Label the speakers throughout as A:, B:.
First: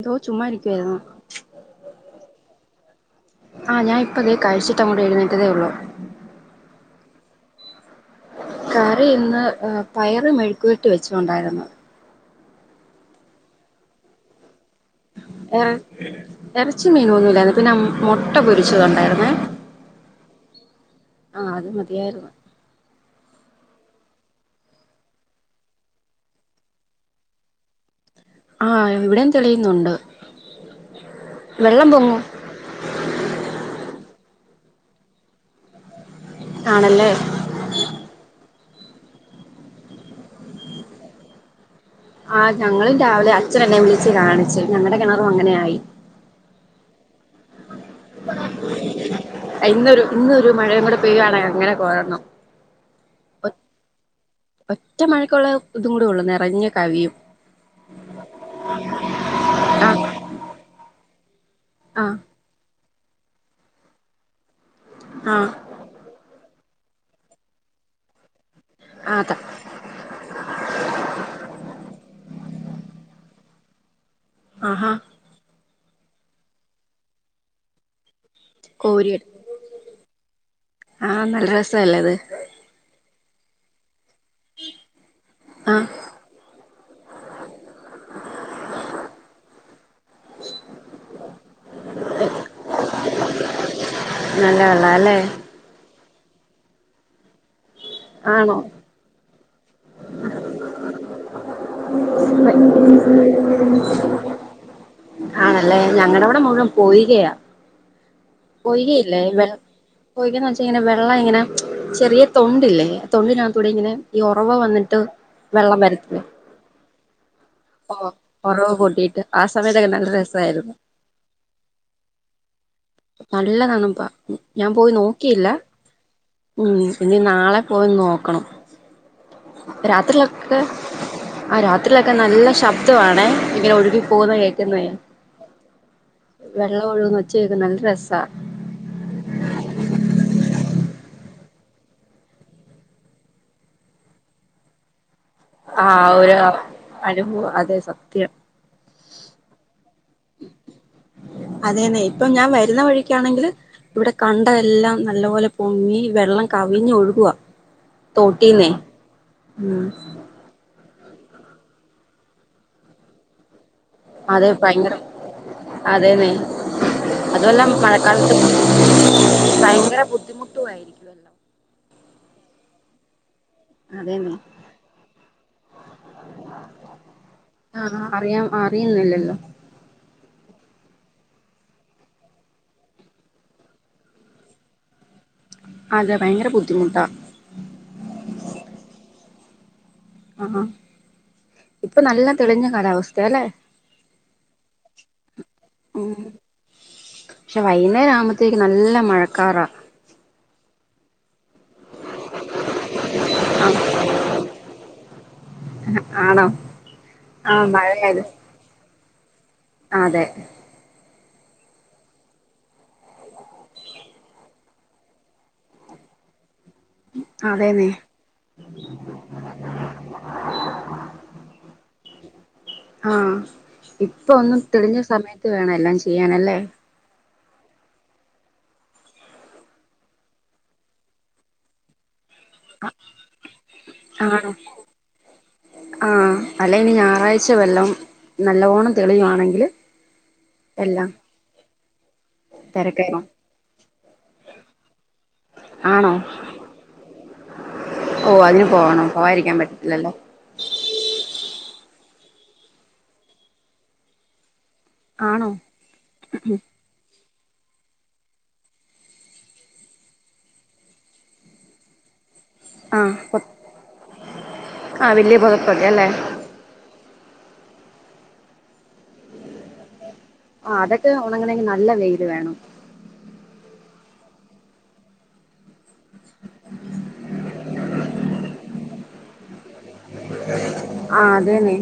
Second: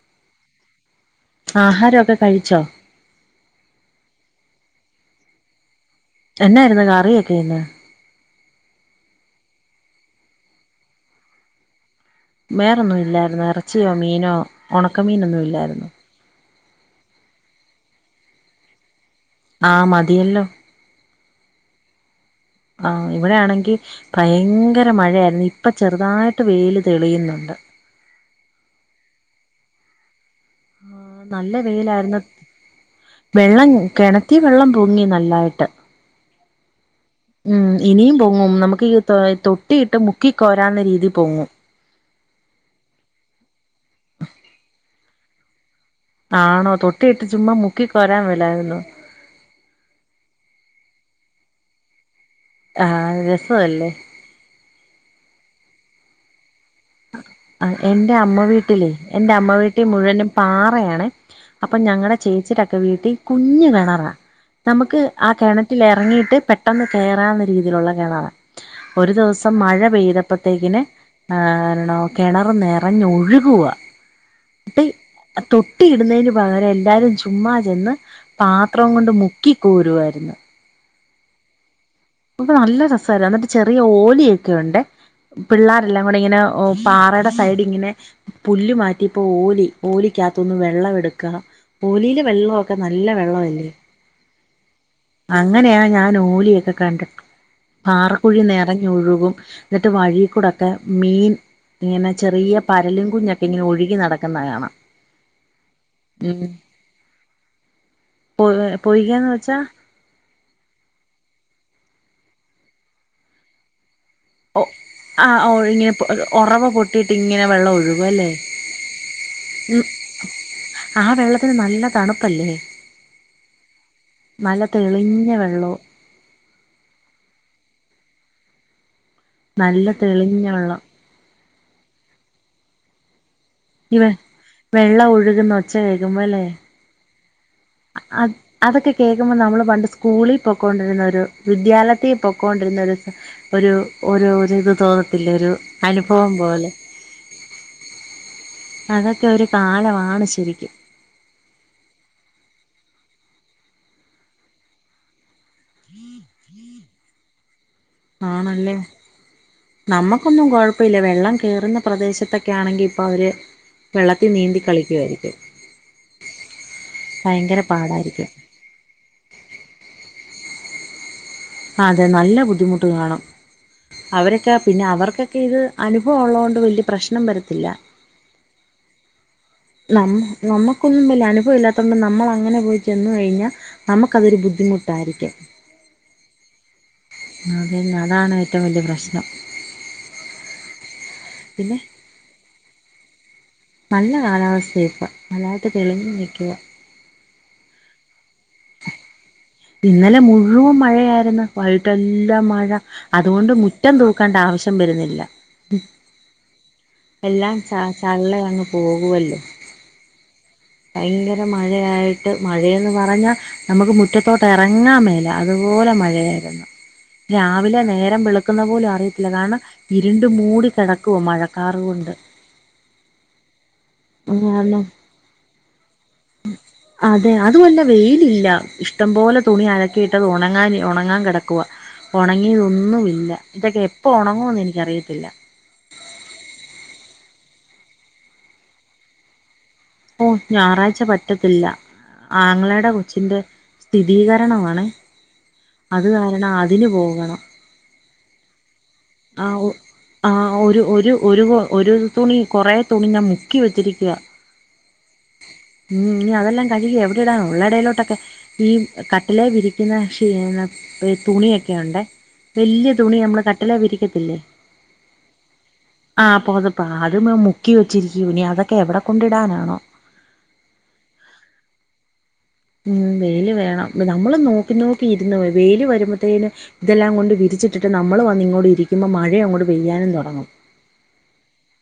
A: എന്തോ ചുമ്മാ ഇരിക്കുവായിരുന്നു
B: ആഹാരോക്കെ കഴിച്ചോ?
A: ആഹ് ഞാൻ ഇപ്പതേ കഴിച്ചിട്ട് അങ്ങോട്ട് എഴുന്നേറ്റതേ ഉള്ളൂ
B: എന്നായിരുന്നു കറിയൊക്കെ ഇന്ന്
A: കറി ഇന്ന് പയറ് മെഴുക്ക് പോരട്ടി വെച്ച്ണ്ടായിരുന്നു
B: വേറൊന്ന് ഇല്ലായിരുന്നോ ഇറച്ചിയോ മീനോ ഒണക്കമീൻ
A: എറ എറച്ചി മീനൊന്നുമില്ലായിര്ന്ന് പിന്നെ മൊട്ട പൊരിച്ചത്ണ്ടായ്രുന്നെ
B: ആഹ് മതിയല്ലോ
A: ആഹ് അത് മതിയായ്ര്ന്ന്.
B: ആഹ് ഇവിടെയാണെങ്കി ഭയങ്കര മഴയായിരുന്നു ഇപ്പം ചെറുതായിട്ട് വെയ്ല് തെളിയുന്നുണ്ട്.
A: ആഹ് ഇവിടെം തെളിയുന്നുണ്ട്.
B: ആഹ് നല്ല
A: വെള്ളം
B: വെയിലായ്ര്ന്ന
A: പൊങ്ങും
B: വെള്ളം കെണറ്റി വെള്ളം പൊങ്ങി നല്ലായിട്ട്.
A: ആണല്ലേ?
B: ഉം ഇനിയും പൊങ്ങും നമുക്ക് തൊഴ് തൊട്ടിയിട്ട് മുക്കിക്കോരാള്ള രീതി പൊങ്ങും.
A: ആഹ് ഞങ്ങളും രാവിലെ അച്ഛനെന്നെം വിളിച്ച് കാണിച്ചു ഞങ്ങടെ കെണറും അങ്ങനെ ആയി.
B: ആണോ തൊട്ടി ഇട്ട് ചുമ്മാ മുക്കി കൊരാം വേലാരുന്നോ
A: ഇന്നൊരു ഇന്നൊരു മഴയും കൂടെ പെയ്യാണെ അങ്ങനെ കോരണം.
B: ആഹ്
A: ഒ-
B: രസവല്ലേ.
A: ഒറ്റ മഴക്കുള്ള ഇതും കൂടെ ഉള്ളൂ ന്നെറഞ്ഞ് കവിയും.
B: അഹ് എൻറെ അമ്മ വീട്ടിലേ എന്റെ അമ്മ വീട്ടി
A: ആ
B: മുഴുവനും പാറയാണെ. അപ്പം
A: ആ
B: ഞങ്ങടെ ചേച്ചിടൊക്കെ വീട്ടി കുഞ്ഞ് കെണറാ നമുക്ക് ആ കെണ റ്റിലെറങ്ങിയിട്ട് പെട്ടെന്ന് കേറാള്ള രീതീലുള്ള കെണറ ഒരു
A: ആ അതാ
B: ദിവസം മഴ പെയ്ത പ്പത്തേക്കിന് ഏഹ് കെണറ് ന്നെറഞ്ഞൊഴുകുവ ട്ടി
A: ആഹാ
B: തൊട്ടി ഇടുന്നേന് പകരം എല്ലാരും ചുമ്മാ ചെന്ന് പാത്രം
A: കോരി
B: കൊണ്ട് മുക്കിക്കോരുവാര്ന്ന്.
A: ആഹ് നല്ല രസല്ലേ അത്.
B: അപ്പൊ നല്ല രസായിരുന്നു അന്നിട്ട് ചെറിയ ഓലിയൊക്കെ ഉണ്ട്
A: ആഹ്
B: പിള്ളേരെല്ലാം കൂടിയിങ്ങനെ പാറെടെ സൈഡിങ്ങനെ പുല്ല് മാറ്റിപ്പോ ഓലി ഓലിക്കകത്തൊന്ന് വെള്ളം എടുക്ക ഓലീലെ വെള്ളവൊക്കെ നല്ല വെള്ളവല്ലേ
A: നല്ല വെള്ളാല്ലേ
B: അങ്ങനെയാ ഞാന് ഓലിയൊക്കെ കണ്ടിട്ട് പാറക്കുഴി
A: ആണോ
B: ന്നെറഞ്ഞൊഴുകും. ന്നിട്ട് വഴിക്കൂടൊക്കെ മീൻ ഇങ്ങനെ ചെറിയ പരലും കുഞ്ഞൊക്കെങ്ങിനെ ഒഴുകി നടക്കുന്നകാണ.
A: ആണല്ലേ ഞങ്ങടവിടെ മുഴുവം പോയികയാ പൊയ്കയില്ലേ
B: പൊയ്കന്ന്
A: വെ
B: വെച്ചാ
A: പൊയ്കേന്നെച്ചിങ്ങനെ വെള്ളം ഇങ്ങനെ ചെറിയ തൊണ്ടില്ലേ ആ തൊണ്ടിനകത്തൂടെ ഇങ്ങനെ ഈ ഒ
B: ഒഹ് ആഹ് ഒഴുങ്ങ്യപൊ ഒറവ പൊട്ടീട്ട്ങ്ങനെ വെള്ളം ഒഴുകും അല്ലേ?
A: ഒറവ് പൊട്ടീട്ട് ആ സമയത്തൊക്കെ നല്ല രസായിരുന്നു.
B: ആ വെള്ളത്തിന് നല്ല തണുപ്പല്ലേ?
A: നല്ലതണുപ്പ
B: നല്ല
A: ഞാം പോയി
B: തെളിഞ്ഞ
A: നോക്കിയില്ല.
B: വെള്ളവും
A: ഉം ഇനി നാളെ പോയി നോക്കണം.
B: നല്ല തെളിഞ്ഞ
A: രാത്രിയിലൊക്കെ
B: വെള്ളം
A: അഹ് രാത്രിയിലൊക്കെ നല്ല ശബ്ദവാണേ ഇങ്ങനെ ഒഴുകി
B: ഇവ
A: പോകുന്ന കേക്കുന്നെ
B: വെള്ളം ഒഴുകുന്ന ഒച്ച
A: വെള്ളം ഒഴുക്കുന്നെച്ചകേക്ക്ന്നെ
B: അ അത് അതൊക്കെ കേക്കുമ്പം നമ്മൾ പണ്ട് സ്കൂളിൽ പൊക്കൊണ്ടിരുന്നൊരു വിദ്യാലയത്തീ പൊക്കൊണ്ടിരുന്നൊരു ഒരു ഒരൂരിത് തോന്നത്തില്ലെരു
A: ആഹ് ഒരു അനുഭൂവ് അതെ സത്യം
B: അതൊക്കെ ഒരു കാലവാണ് ശെരിക്കും
A: അതേന്നെ ഇപ്പം ഞാം വരുന്ന വഴിക്കാണെങ്കില് ഇവിടെ കണ്ട എല്ലാം നല്ലപോലെ പൊങ്ങി വെള്ളം കവിഞ് ഒഴുകുവ തോട്ടീന്നെ ഉം
B: പ്പൊന്നും കുഴപ്പേല്ല വെള്ളം കേറുന്ന പ്രദേശത്തൊക്ക്യാണെങ്കി ഇപ്പൊ അവര് വെള്ളത്തിൽ
A: അത്
B: നീന്തി
A: ഭയങ്കരം
B: കളിക്കുവായിരിക്കും
A: അതേന്നെ അത്
B: ഭയങ്കര
A: വല്ല
B: പാടായിരിക്കും
A: മഴക്കാലത്ത് ഭയങ്കര ബുദ്ധിമുട്ടുവായിരിക്കും. വെല്ലം
B: ആഹ് അതെ നല്ല ബുദ്ധിമുട്ട് കാണും
A: അതേന്നെ
B: അവരക്കെ പിന്നെ അവർക്കൊക്കെ ഇത് അനുഭവം മുള്ളത് കൊണ്ട് വലിയ പ്രശ്നം വരത്തില്ല
A: ആഹ് അറിയ അറിയുന്നില്ലല്ലോ
B: നം നമ്മുക്കൊന്നും വല്യ അനുഭവ ഇല്ലാതോണ്ട് നമ്മൾ അങ്ങനെ പോയി ചെന്ന് കഴിഞ്ഞാ നമക്ക് അതൊരു ബുദ്ധിമുട്ടായിരിക്കും
A: അതെ ഭയങ്കര ബുദ്ധിമുട്ടാ
B: അതന്നെ അതാണ് ഏറ്റവും വല്യ പ്രശ്നം
A: ആഹ്
B: പിന്നെ
A: ഇപ്പൊ നല്ല തെളിഞ്ഞ കാല വസ്ഥ അല്ലേ
B: നല്ല കാലാവസ്ഥ ഇപ്പോ നല്ലായിട്ട് തെളിഞ്ഞ് നിൽക്ക
A: പക്ഷേ വൈകുന്നേരം ആകുമ്പഴത്തേക്ക് നല്ല മഴക്കാറാ
B: ഇന്നലെ മുഴുവൻ മഴയായിരുന്നു വൈകിട്ടെല്ലാം മഴ അതുകൊണ്ട് മുറ്റം
A: ആഹ്
B: തൂക്കേണ്ട ആവശ്യം വരുന്നില്ല
A: ആണോ
B: എല്ലാം
A: ആഹ്
B: ച്ച
A: മഴയായത്
B: ചള്ള അങ്ങ് പോകുവല്ലോ
A: അതെ
B: ഭയങ്കര മഴയായിട്ട് മഴയന്ന് പറഞ്ഞാ നമുക്ക് മു റ്റത്തോട്ട് ഇറങ്ങാൻ മേല അതുപോലെ മഴയായിരുന്നു രാവിലെ
A: അതേന്നെ
B: നേരം വെളു ക്കുന്ന പോലും അറിയത്തില്ല കാരണം ഇരുണ്ട് മൂടി കിടക്കുവ മഴക്കാറു കൊണ്ട്
A: ആഹ് ഇപ്പൊ ഒന്ന്
B: ആന്ന്
A: തെളിഞ്ഞ സമയത്ത് വേണം എല്ലാം ചെയ്യാനല്ലേ
B: അതെ അതുമല്ലെ വെയിലില്ല ഇഷ് ടം പോലെ തുണി അലക്കിയിട്ടത് ഉണങ്ങാൻ ഉണങ്ങാൻ കിടക്കുവാ ഉണങ്ങിയു ഒന്നുമില്ല ഇതൊക്കെ എപ്പ
A: ആണോ
B: ഉണങ്ങുമന്ന് എനിക്കറിയത്തില്ല
A: ആഹ് അല്ല ഇനി ഞായറാഴ്ച വല്ലോം നല്ലോണം തെളിയുവാണെങ്കില്
B: ഓഹ് ഞായറാഴ്ച
A: എല്ലാം
B: പറ റ്റത്തില്ല ആങ്ങളുടെ
A: തിരക്കേറും
B: കൊച്ചിന്റെ സ്ഥിതീകരണ മാണ് അത് കാരണം അതിന് പോകണം
A: ഓഹ് അതിന് പോവണം
B: ആഹ് ആഹ് ഒരു ഒരു ഒരു ഒരു തുണി കുറെ തുണി ഞാൻ മുക്കി വെച്ചിരിക്കുവാ
A: ആണോ
B: ഉം ഇനി അതെല്ലാം കഴുകി എവിടെടാന ഉള്ളടയിലോട്ടൊക്കെ ഈ കട്ടിലെ വിരിക്കുന്ന ഷീ തുണിയൊക്കെയുണ്ട് വല്ല്യ
A: ആഹ്
B: തുണി നമ്മള് കട്ടില വിരി
A: ആഹ് വല്ല്യ പുതപക്കെ അല്ലേ
B: ആഹ് പുതുപ്പോ അത് മുക്കി വെച്ചിരിക്കുനേ അതൊക്കെ എവിടെ കൊണ്ടിടാനാണോ
A: ആഹ് അതൊക്കെ ഉണങ്ങണമെങ്കിൽ നല്ല വെയിൽ വേണം
B: ഉം വെയില് വേണം നമ്മള് നോക്കി നോക്കി ഇരുന്ന് വെയില് വരുമ്പോത്തേന് ഇതെല്ലാം കൊണ്ട് വിരിച്ചിട്ടിട്ട് നമ്മള് വന്ന് ഇങ്ങോട് ഇരിക്കുമ്പോ മഴയും അങ്ങോട്ട് പെയ്യാനും തുടങ്ങും
A: ആഹ് അതന്നെ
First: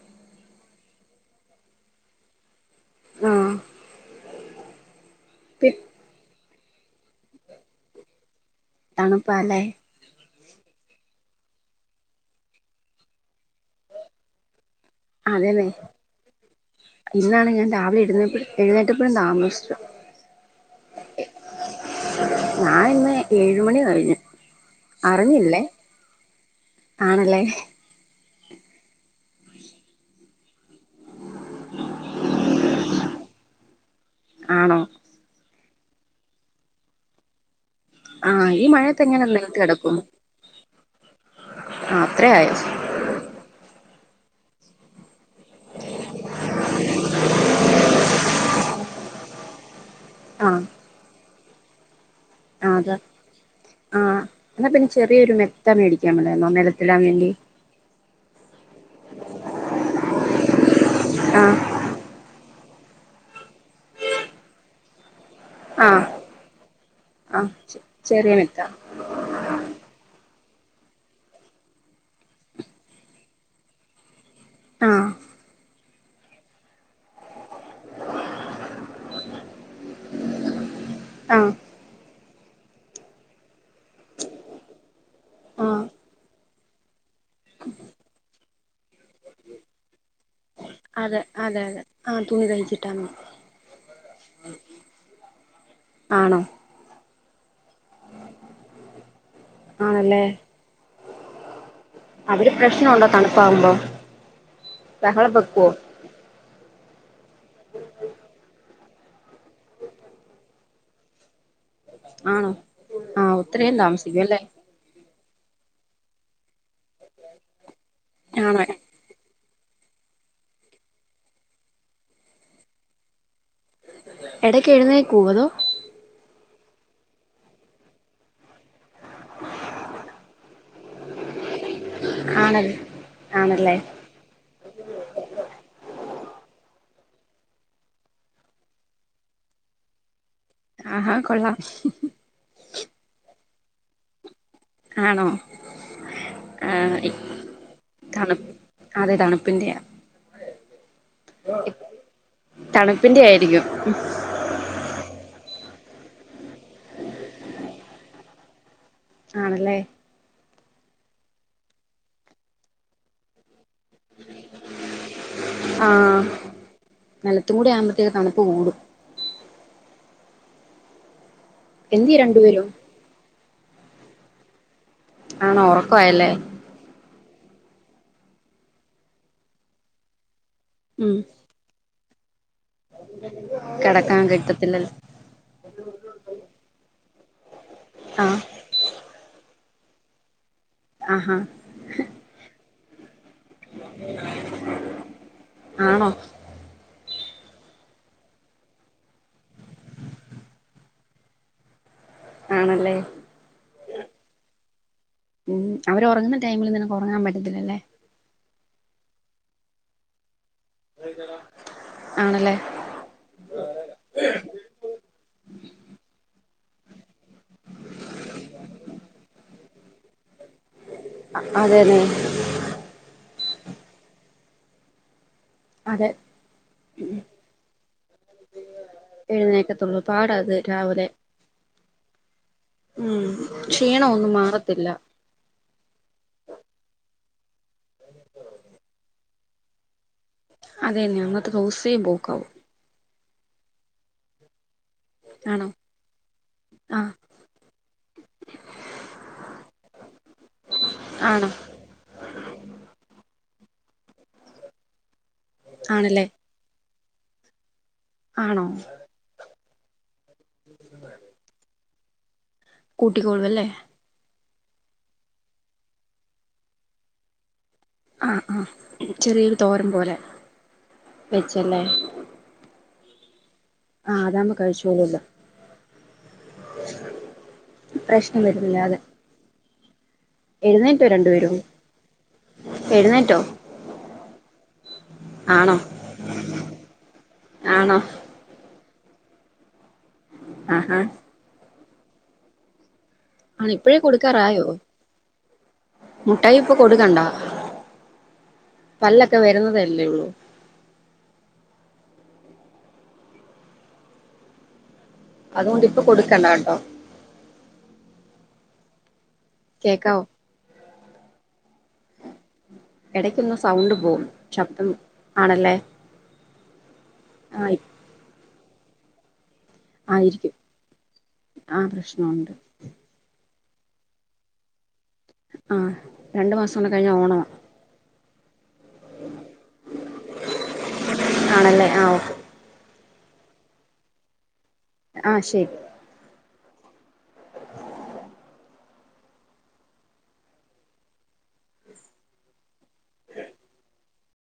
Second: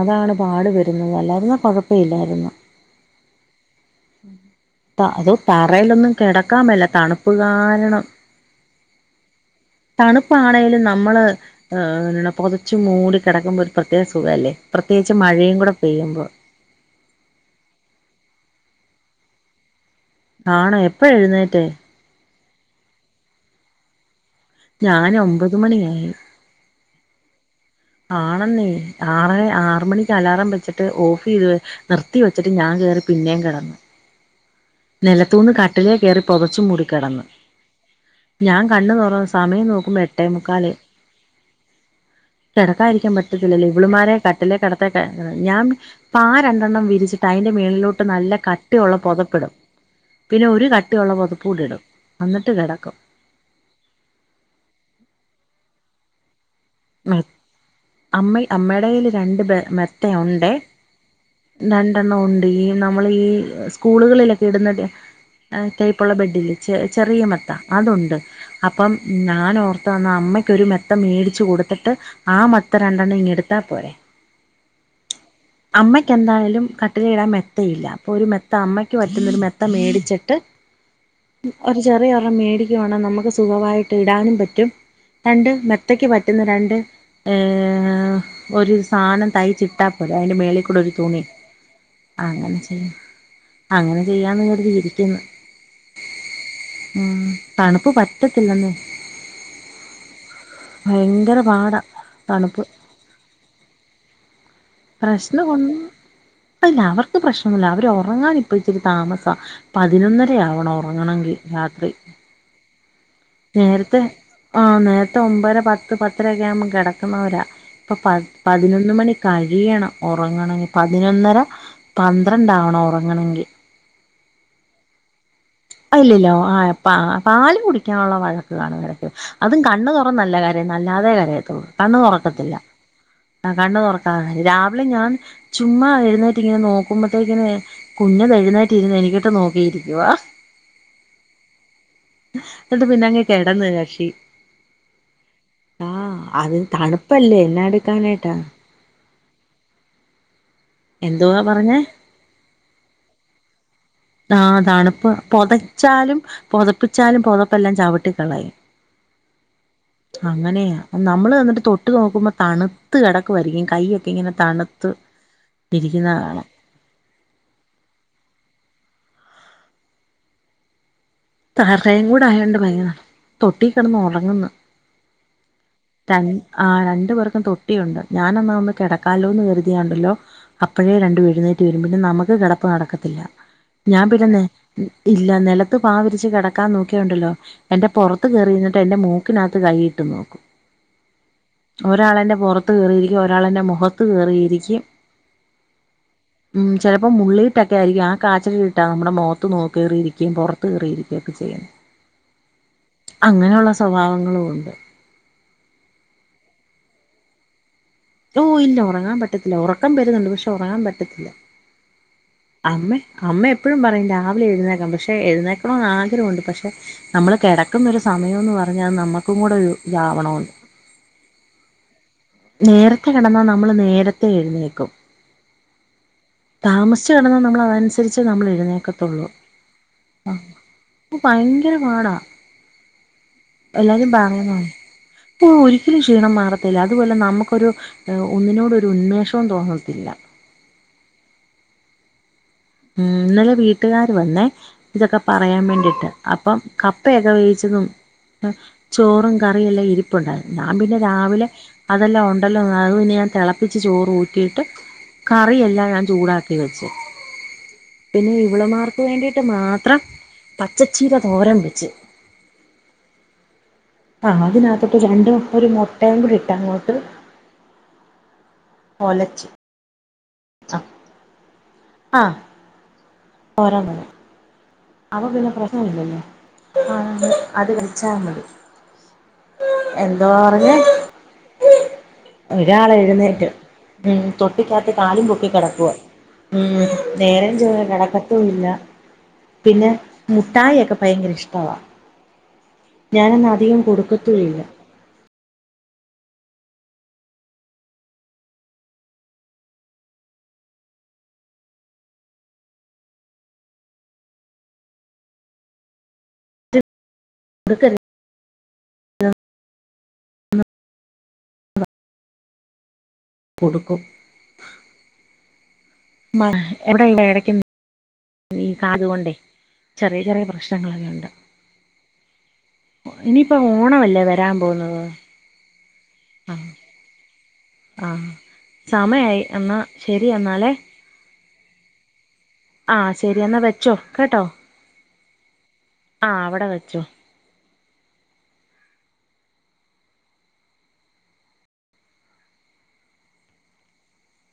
B: അതാണ് പാടു വരുന്നത് അല്ലായിരുന്ന കുഴപ്പ ഇല്ലായിരുന്നു
A: ആഹ്
B: ത അതോ തറയിലൊന്നും കിടക്കാമല്ല തണുപ്പ് കാരണം
A: തണുപ്പാല്ലേ
B: തണുപ്പാണെകിലും നമ്മള് ഏഹ് പൊതച്ചു മൂടി കിടക്കുമ്പോ ഒരു പ്രത്യേക സുഖാല്ലേ പ്രത്യേകിച്ച് മഴയും
A: അതേന്നെ
B: കൂടെ പെയ്യുമ്പോ
A: ഇന്നാണ് ഞാൻ രാവിലെ എഴുന്നേപ്പ എഴുന്നേറ്റപ്പഴം താമസിച്ചു.
B: ആണ്. എപ്പഴ എഴുന്നേറ്റെ.
A: ഞാനിന്ന് ഏഴുമണി കഴിഞ്ഞു.
B: ഞാൻ ഒമ്പത്
A: അറിഞ്ഞില്ലെ.
B: മണിയായി
A: ആണല്ലെ.
B: ആണെന്നേ. ആറെ ആറ് മണിക്ക് അലാറം വെച്ചിട്ട് ഓഫ് ചെയ്ത് നിർത്തി വെച്ചിട്ട് ഞാൻ കേറി പിന്നേ കെടന്നു.
A: ആണോ.
B: നെലത്തൂന്ന് കട്ടിലേ കേറി പൊതച്ചും മൂടിക്കെടന്നു.
A: ആ ഈ
B: ഞാൻ കണ്ണ്
A: മഴയത്ത് എങ്ങനെ
B: തുറന്ന്
A: നിലത്ത്
B: സമയം
A: കിടക്കും
B: നോക്കുമ്പോ എട്ടേ മുക്കാല്
A: ആ അത്രയായോ
B: കെട. ക്കായിരിക്കാൻ പറ്റത്തില്ലല്ലോ. ഇവളിമാരെ കട്ടിലെ കെടത്തെട്ടെ ഞാൻ. പാ രണ്ടെണ്ണം വിരിച്ചിട്ട് അതിന്റെ മേലിലോട്ട് നല്ല കട്ടിയുള്ള പൊതപ്പിടും. പിന്നെ
A: ആ
B: ഒരു കട്ടിയുള്ള പൊതപ്പൂടി ഇടും. അന്നിട്ട് കെടക്കും.
A: ആഹ്. എന്നാ പിന്നെ ചെറിയൊരു മെത്ത മേടിക്കാ മേലായിര്ന്നോ നെല.
B: മെ അമ്മ അമ്മയുടെ കയ്യിൽ രണ്ട് മെത്ത ഉണ്ട്െ.
A: ആ
B: രണ്ട്. രണ്ടണ്ണം ഉണ്ട്. ഈ നമ്മൾ ഈ സ്കൂളുകളിലൊക്കെ ഇടുന്ന. ഏഹ്
A: ആ
B: ടൈപ്പുള്ള ബെഡില്ലെ. ചെ ചെറിയ
A: ആ
B: മത്ത അതുണ്ട്
A: ചെറിയ മെത്ത
B: അപ്പം. ഞാനോർത്തന്ന. അമ്മയ്ക്കൊരു മെത്ത മേടിച്ച് കൊടു. ത്തിട്ട് ആ മെത്ത രണ്ടെണ്ണം ഇങ്ങ് എടുത്താ പോരെ.
A: ആഹ്.
B: അമ്മയ്ക്കന്തായാലും കട്ടിലിൽ ഇടാൻ മെത്തയില്ല. അപ്പോ ഒരു മെത്ത അമ്മയ്ക്ക് പറ്റുന്നൊരു മെത്ത മേടിച്ചിട്ട്.
A: [inaudible]
B: ഒരു ചെറിയൊരണം മേടിക്കുവാണേ നമുക്ക് സുഖവായിട്ട് ഇടാനും പറ്റും. രണ്ട്
A: ആ
B: മെത്തയ്ക്ക് പറ്റ. റ്റുന്ന രണ്ട് ഏഹ് ഒരു സാനം തയ്ച്ചിട്ടാൽ പോരെ അയ്ന്റെ മേളിൽ കൂ. കൂടെ ഒരു
A: അതെ
B: തുണി
A: അതെ അതെ ആ തുണി
B: അങ്ങനെ ചെയ്യ.
A: തയ്ച്ചിട്ടാ മതി
B: അങ്ങനെ ചെയ്യാന്ന് കര്തി ഇരിക്കുന്ന്
A: ആണോ
B: ഉം. തണുപ്പ് പറ്റത്തില്ലെന്നെ.
A: ആണല്ലേ.
B: ഭയങ്കര പാടാ.
A: അവര്
B: തണുപ്പ്
A: പ്രശ്ന ഉണ്ടോ തണുപ്പാവുമ്പം..
B: പ്രശ്ന ഒണ്ട്. അല്ല അവർക്ക് പ്രശ്നൊന്നുല്ല അവർ ഒറങ്ങാൻ ഇപ്പ ഇച്ചിരി താമസ. പതിനൊന്നര ആവണം ഒറങ്ങണെങ്കിൽ രാത്രി.
A: ആണൊ. ആഹ് ഒത്തരി നേരം
B: നേരത്തെ
A: താമസിക്കും. അല്ലേ.
B: ആഹ് നേരത്തെ ഒമ്പര പത്ത്, പത്തരൊക്കെ, ആകുമ്പ കെടക്കുന്നവരാ. ഇപ്പ പ
A: ആണോ
B: പതിനൊന്ന് മണിക്കഴ്. യണം ഒറങ്ങണങ്കി പതിനൊന്നര പന്ത്രണ്ടാവണം ഒറങ്ങണെങ്കിൽ.
A: എടയ്ക്ക് എഴുന്നേക്കോ അതോ.
B: ഇല്ലല്ല. ആഹ് പാല് കുടിക്കാനുള്ള വഴക്ക് കാണും. എടയ്ക്ക് അതും കണ് തുറന്നല്ല ക. ല്ലാതെ കരയത്തൊള്ളു. കണ്ണ് തൊറക്കത്തില്ല.
A: ആണൽ ആണല്ലേ
B: കണ്ണ് തൊ. ആഹ് രാവിലെ ഞാൻ ചുമ്മാ എഴുന്നേറ്റ് ഇങ്ങനെ നോക്കുമ്പോത്തേക്ക്ന്. കുഞ്ഞത് എഴുന്നേറ്റിരുന്ന് എനിക്കിട്ട് നോക്കിയിരിക്കുവ.
A: ആഹാ കൊള്ളാം.
B: ഇന്നട്ട് പിന്നെങ്ങ് കെടന്ന് കക്ഷി.
A: ആണോ?
B: ആഹ്. അതും
A: ആ
B: തണുപ്പല്ലേ എന്നാ എടുക്കാനായിട്ടാ.
A: തണു അതെ തണുപ്പിന്റെയാ.
B: എന്തുവാ പറഞ്ഞേ
A: തണുപ്പിന്റെ ആയിരിക്കും.
B: ആഹ് തണുപ്പ്. പൊതച്ചാലും പൊതപ്പിച്ചാലും പുതപ്പെല്ലാം ചവിട്ടിക്കളയും
A: ആണല്ലേ
B: അങ്ങനെയാ നമ്മള് എന്നിട്ട് തൊട്ട് നോക്കുമ്പോ തണുത്ത് കെടക്കുവായിരിക്കും കയ്യ്. ക്കെ ഇങ്ങനെ തണുത്ത് ഇരിക്കുന്ന കാണാം.
A: നെലത്തും കൂടെ ആകുമ്പത്തേക്ക് തണുപ്പ് കൂടും.
B: തറയും
A: എന്തിയെ
B: കൂടെ ആയോണ്ട്
A: രണ്ടുപേരും
B: ഭയങ്കര തണുപ്പ് തൊട്ടി കെടന്ന് ഒറങ്ങുന്ന്.
A: ആണോ ഒറക്കവായല്ലേ.
B: ആഹ് രണ്ടു പേർക്കും തൊട്ടിയുണ്ട്. ഞാനൊന്ന് എന്നാ കെടക്കാലോന്ന് കരുതിയാണ്ടല്ലോ. അപ്പഴേ
A: ഉം
B: രണ്ടും എഴുന്നേറ്റ് വരും. പിന്നെ നമുക്ക് കിടപ്പ് നടക്കത്തില്ല ഞാൻ
A: കിടക്കാൻ
B: പിന്നെ നെ.
A: കിട്ടത്തില്ലല്ലോ
B: ഇല്ല നിലത്ത് പാവിരിച്ച് കിടക്കാൻ നോക്കിയായുണ്ടല്ലോ എന്റെ പൊറത്ത്
A: ആഹ്
B: കേറിരിന്നിട്ട് എന്റെ മൂ ക്കിനാത്ത് കൈയിട്ട് നോക്കും
A: ആഹാ
B: ഒരാളെന്റെ പുറത്ത് കേറിയിരിക്കും ഒരാളെന്റെ മുഖത്ത് കേറിയിരിക്കും
A: ആണോ
B: ഉം ചിലപ്പോം മുള്ളിയിട്ടൊക്കെ ആയിരിക്കും ആഹ് കാച്ചര ഇട്ടാ നമ്മുടെ മുഖത്ത് നോ കേറിയിരിക്കുകയും പുറത്ത് കേറിയിരി ക്കുവൊക്കെ ചെയ്യുന്നെ
A: ആണല്ലേ
B: അങ്ങനെയുള്ള സ്വഭാവങ്ങളും ഉണ്ട്
A: ഉം അവര് ഉറങ്ങുന്ന ടൈമില് നിനക്ക് ഉറങ്ങാൻ പറ്റത്തില്ലല്ലേ
B: ഓ ഇല്ല ഉറങ്ങാൻ പറ്റത്തില്ല ഉറക്കം വരുന്നുണ്ട് പക്ഷെ ഉറങ്ങാൻ പറ്റത്തില്ല
A: ആണല്ലേ
B: അമ്മേ അമ്മ എപ്പോഴും പറയും രാവിലെ എഴുന്നേക്കാം പക്ഷെ എഴുന്നേക്കണോന്ന് ആഗ്രഹമുണ്ട് പക്ഷെ നമ്മള് കിടക്കുന്നൊരു സമയമെന്ന് പറഞ്ഞാൽ അത് നമുക്കും കൂടെ ഒരു ഇതാവണമല്ലോ
A: അതെ അതെ
B: നേരത്തെ കിടന്നാൽ നമ്മള് നേരത്തെ എഴുന്നേക്കും
A: അതെ
B: താമസിച്ചു കിടന്നാ നമ്മള് അതനുസരിച്ചേ നമ്മള് എഴുന്നേക്കത്തുള്ളൂ
A: എഴുന്നേക്കത്തുള്ളൂ
B: ആഹ്
A: പാടാത് രാവിലെ
B: ഭയങ്കര പാടാ
A: ഉം ക്ഷീണം
B: എല്ലാരും
A: ഒന്നും
B: പറയുന്നുണ്ട്
A: മാറത്തില്ല
B: ഓ ഒരിക്കലും ക്ഷീണം മാറത്തില്ല അതുപോലെ നമുക്കൊരു ഒന്നിനോടും ഒരു ഉന്മേഷവും തോന്നത്തില്ല
A: അതന്നെ അന്നത്തെ ദിവസവേ പോക്കാവും
B: ഉം ഇന്നലെ വീട്ടുകാര് വന്നേ ഇതൊക്കെ പറയാൻ
A: ആണോ
B: വേണ്ടിയിട്ട് അപ്പം
A: ആഹ്
B: കപ്പയൊക്കെ വേവിച്ചതും ചോറും കറിയും എല്ലാം ഇരിപ്പുണ്ടായിരുന്നു ഞാൻ പിന്നെ രാവിലെ
A: ആണോ
B: അതെല്ലാം ഉണ്ടല്ലോ അത് പിന്നെ ഞാൻ തിളപ്പിച്ച് ചോറ് ഊറ്റിയിട്ട് കറിയെല്ലാം ഞാൻ
A: ആണല്ലേ
B: ചൂടാക്കി തികച്ച് പിന്നെ
A: ആണോ
B: ഇവളുമാർക്ക് വേണ്ടിയിട്ട് മാത്രം പച്ചച്ചീര തോരൻ വെച്ചു
A: കൂട്ടിക്കൊളുവല്ലേ
B: ആഹ് അതിനകത്തിട്ട് രണ്ടും ഒരു മുട്ടയും കൂടി ഇട്ട് അങ്ങോട്ട്
A: ആഹ് ആഹ്
B: ഒലച്ച്
A: ചെറിയൊരു തോരം പോലെ
B: ആ
A: വെച്ചല്ലേ
B: ആ [unintelligible]
A: ആഹ് അതാവുമ്പോ കഴിച്ചോളൂവോ
B: അവൻ പിന്നെ പ്രശ്നം ഒന്നും ഇല്ലല്ലോ അത് കഴിച്ചാ
A: പ്രശ്നം വരുന്നില്ല അതെ
B: എന്തുവാ പറഞ്ഞേ
A: എഴുന്നേറ്റോ രണ്ടുപേരും
B: ഒരാള്
A: എഴുന്നേറ്റോ
B: എഴുന്നേറ്റു ഉം തൊട്ടിക്കകത്ത് കാലും പൊക്കി
A: ആണോ
B: കിടക്കുവ ഉം നേരം ചൊവ്വെ
A: ആണോ
B: കെടക്ക ത്തു ഇല്ല പിന്നെ മുഠായി ഒക്കെ
A: ആഹാ
B: ഭയങ്കര ഇഷ്ടവാ ഞാനൊന്നും
A: ആണ്
B: അധികം
A: ഇപ്പഴേ
B: കൊടുക്കത്തുമില്ല
A: കൊടുക്കാറായോ മുട്ടായി ഇപ്പൊ കൊട്കണ്ടാ പല്ലൊക്കെ വെര്ന്നതല്ലേള്ളൂ അതുകൊണ്ട് ഇപ്പൊ കൊടുക്കണ്ട കെട്ടോ
B: കൊട്ക്കര്
A: കേക്കാവോ എടയ്ക്കൊന്ന് സൗണ്ട്
B: കൊടുക്കും
A: പോവ്ന്ന് ശബ്ദം ആണല്ലേ
B: മ്മ എവടെ ഇള്ളെ എടക്ക്
A: ആഹ്
B: ഈ കാത്കൊണ്ടേ ചെറിയ ചെറിയ
A: ആയിരിക്കും
B: പ്രശ്നങ്ങളൊക്കെയുണ്ട്
A: ആ പ്രശ്നമുണ്ട്
B: ഒഹ് ഇനിയിപ്പ ഓണവല്ലേ വരാം പോക്ന്നത്
A: ആഹ് രണ്ട് മാസം കൂടെ കഴിഞ്ഞാ ഓണമാ
B: ആഹ് സമയായി എന്നാ ശെരി എന്നാലേ
A: ആണല്ലേ ആ ഓക്കെ
B: ആഹ് ശെരി എന്നാ വെച്ചോ കെട്ടോ
A: ആഹ് ശരി
B: ആഹ് അവടെ വെച്ചോ
A: ഉ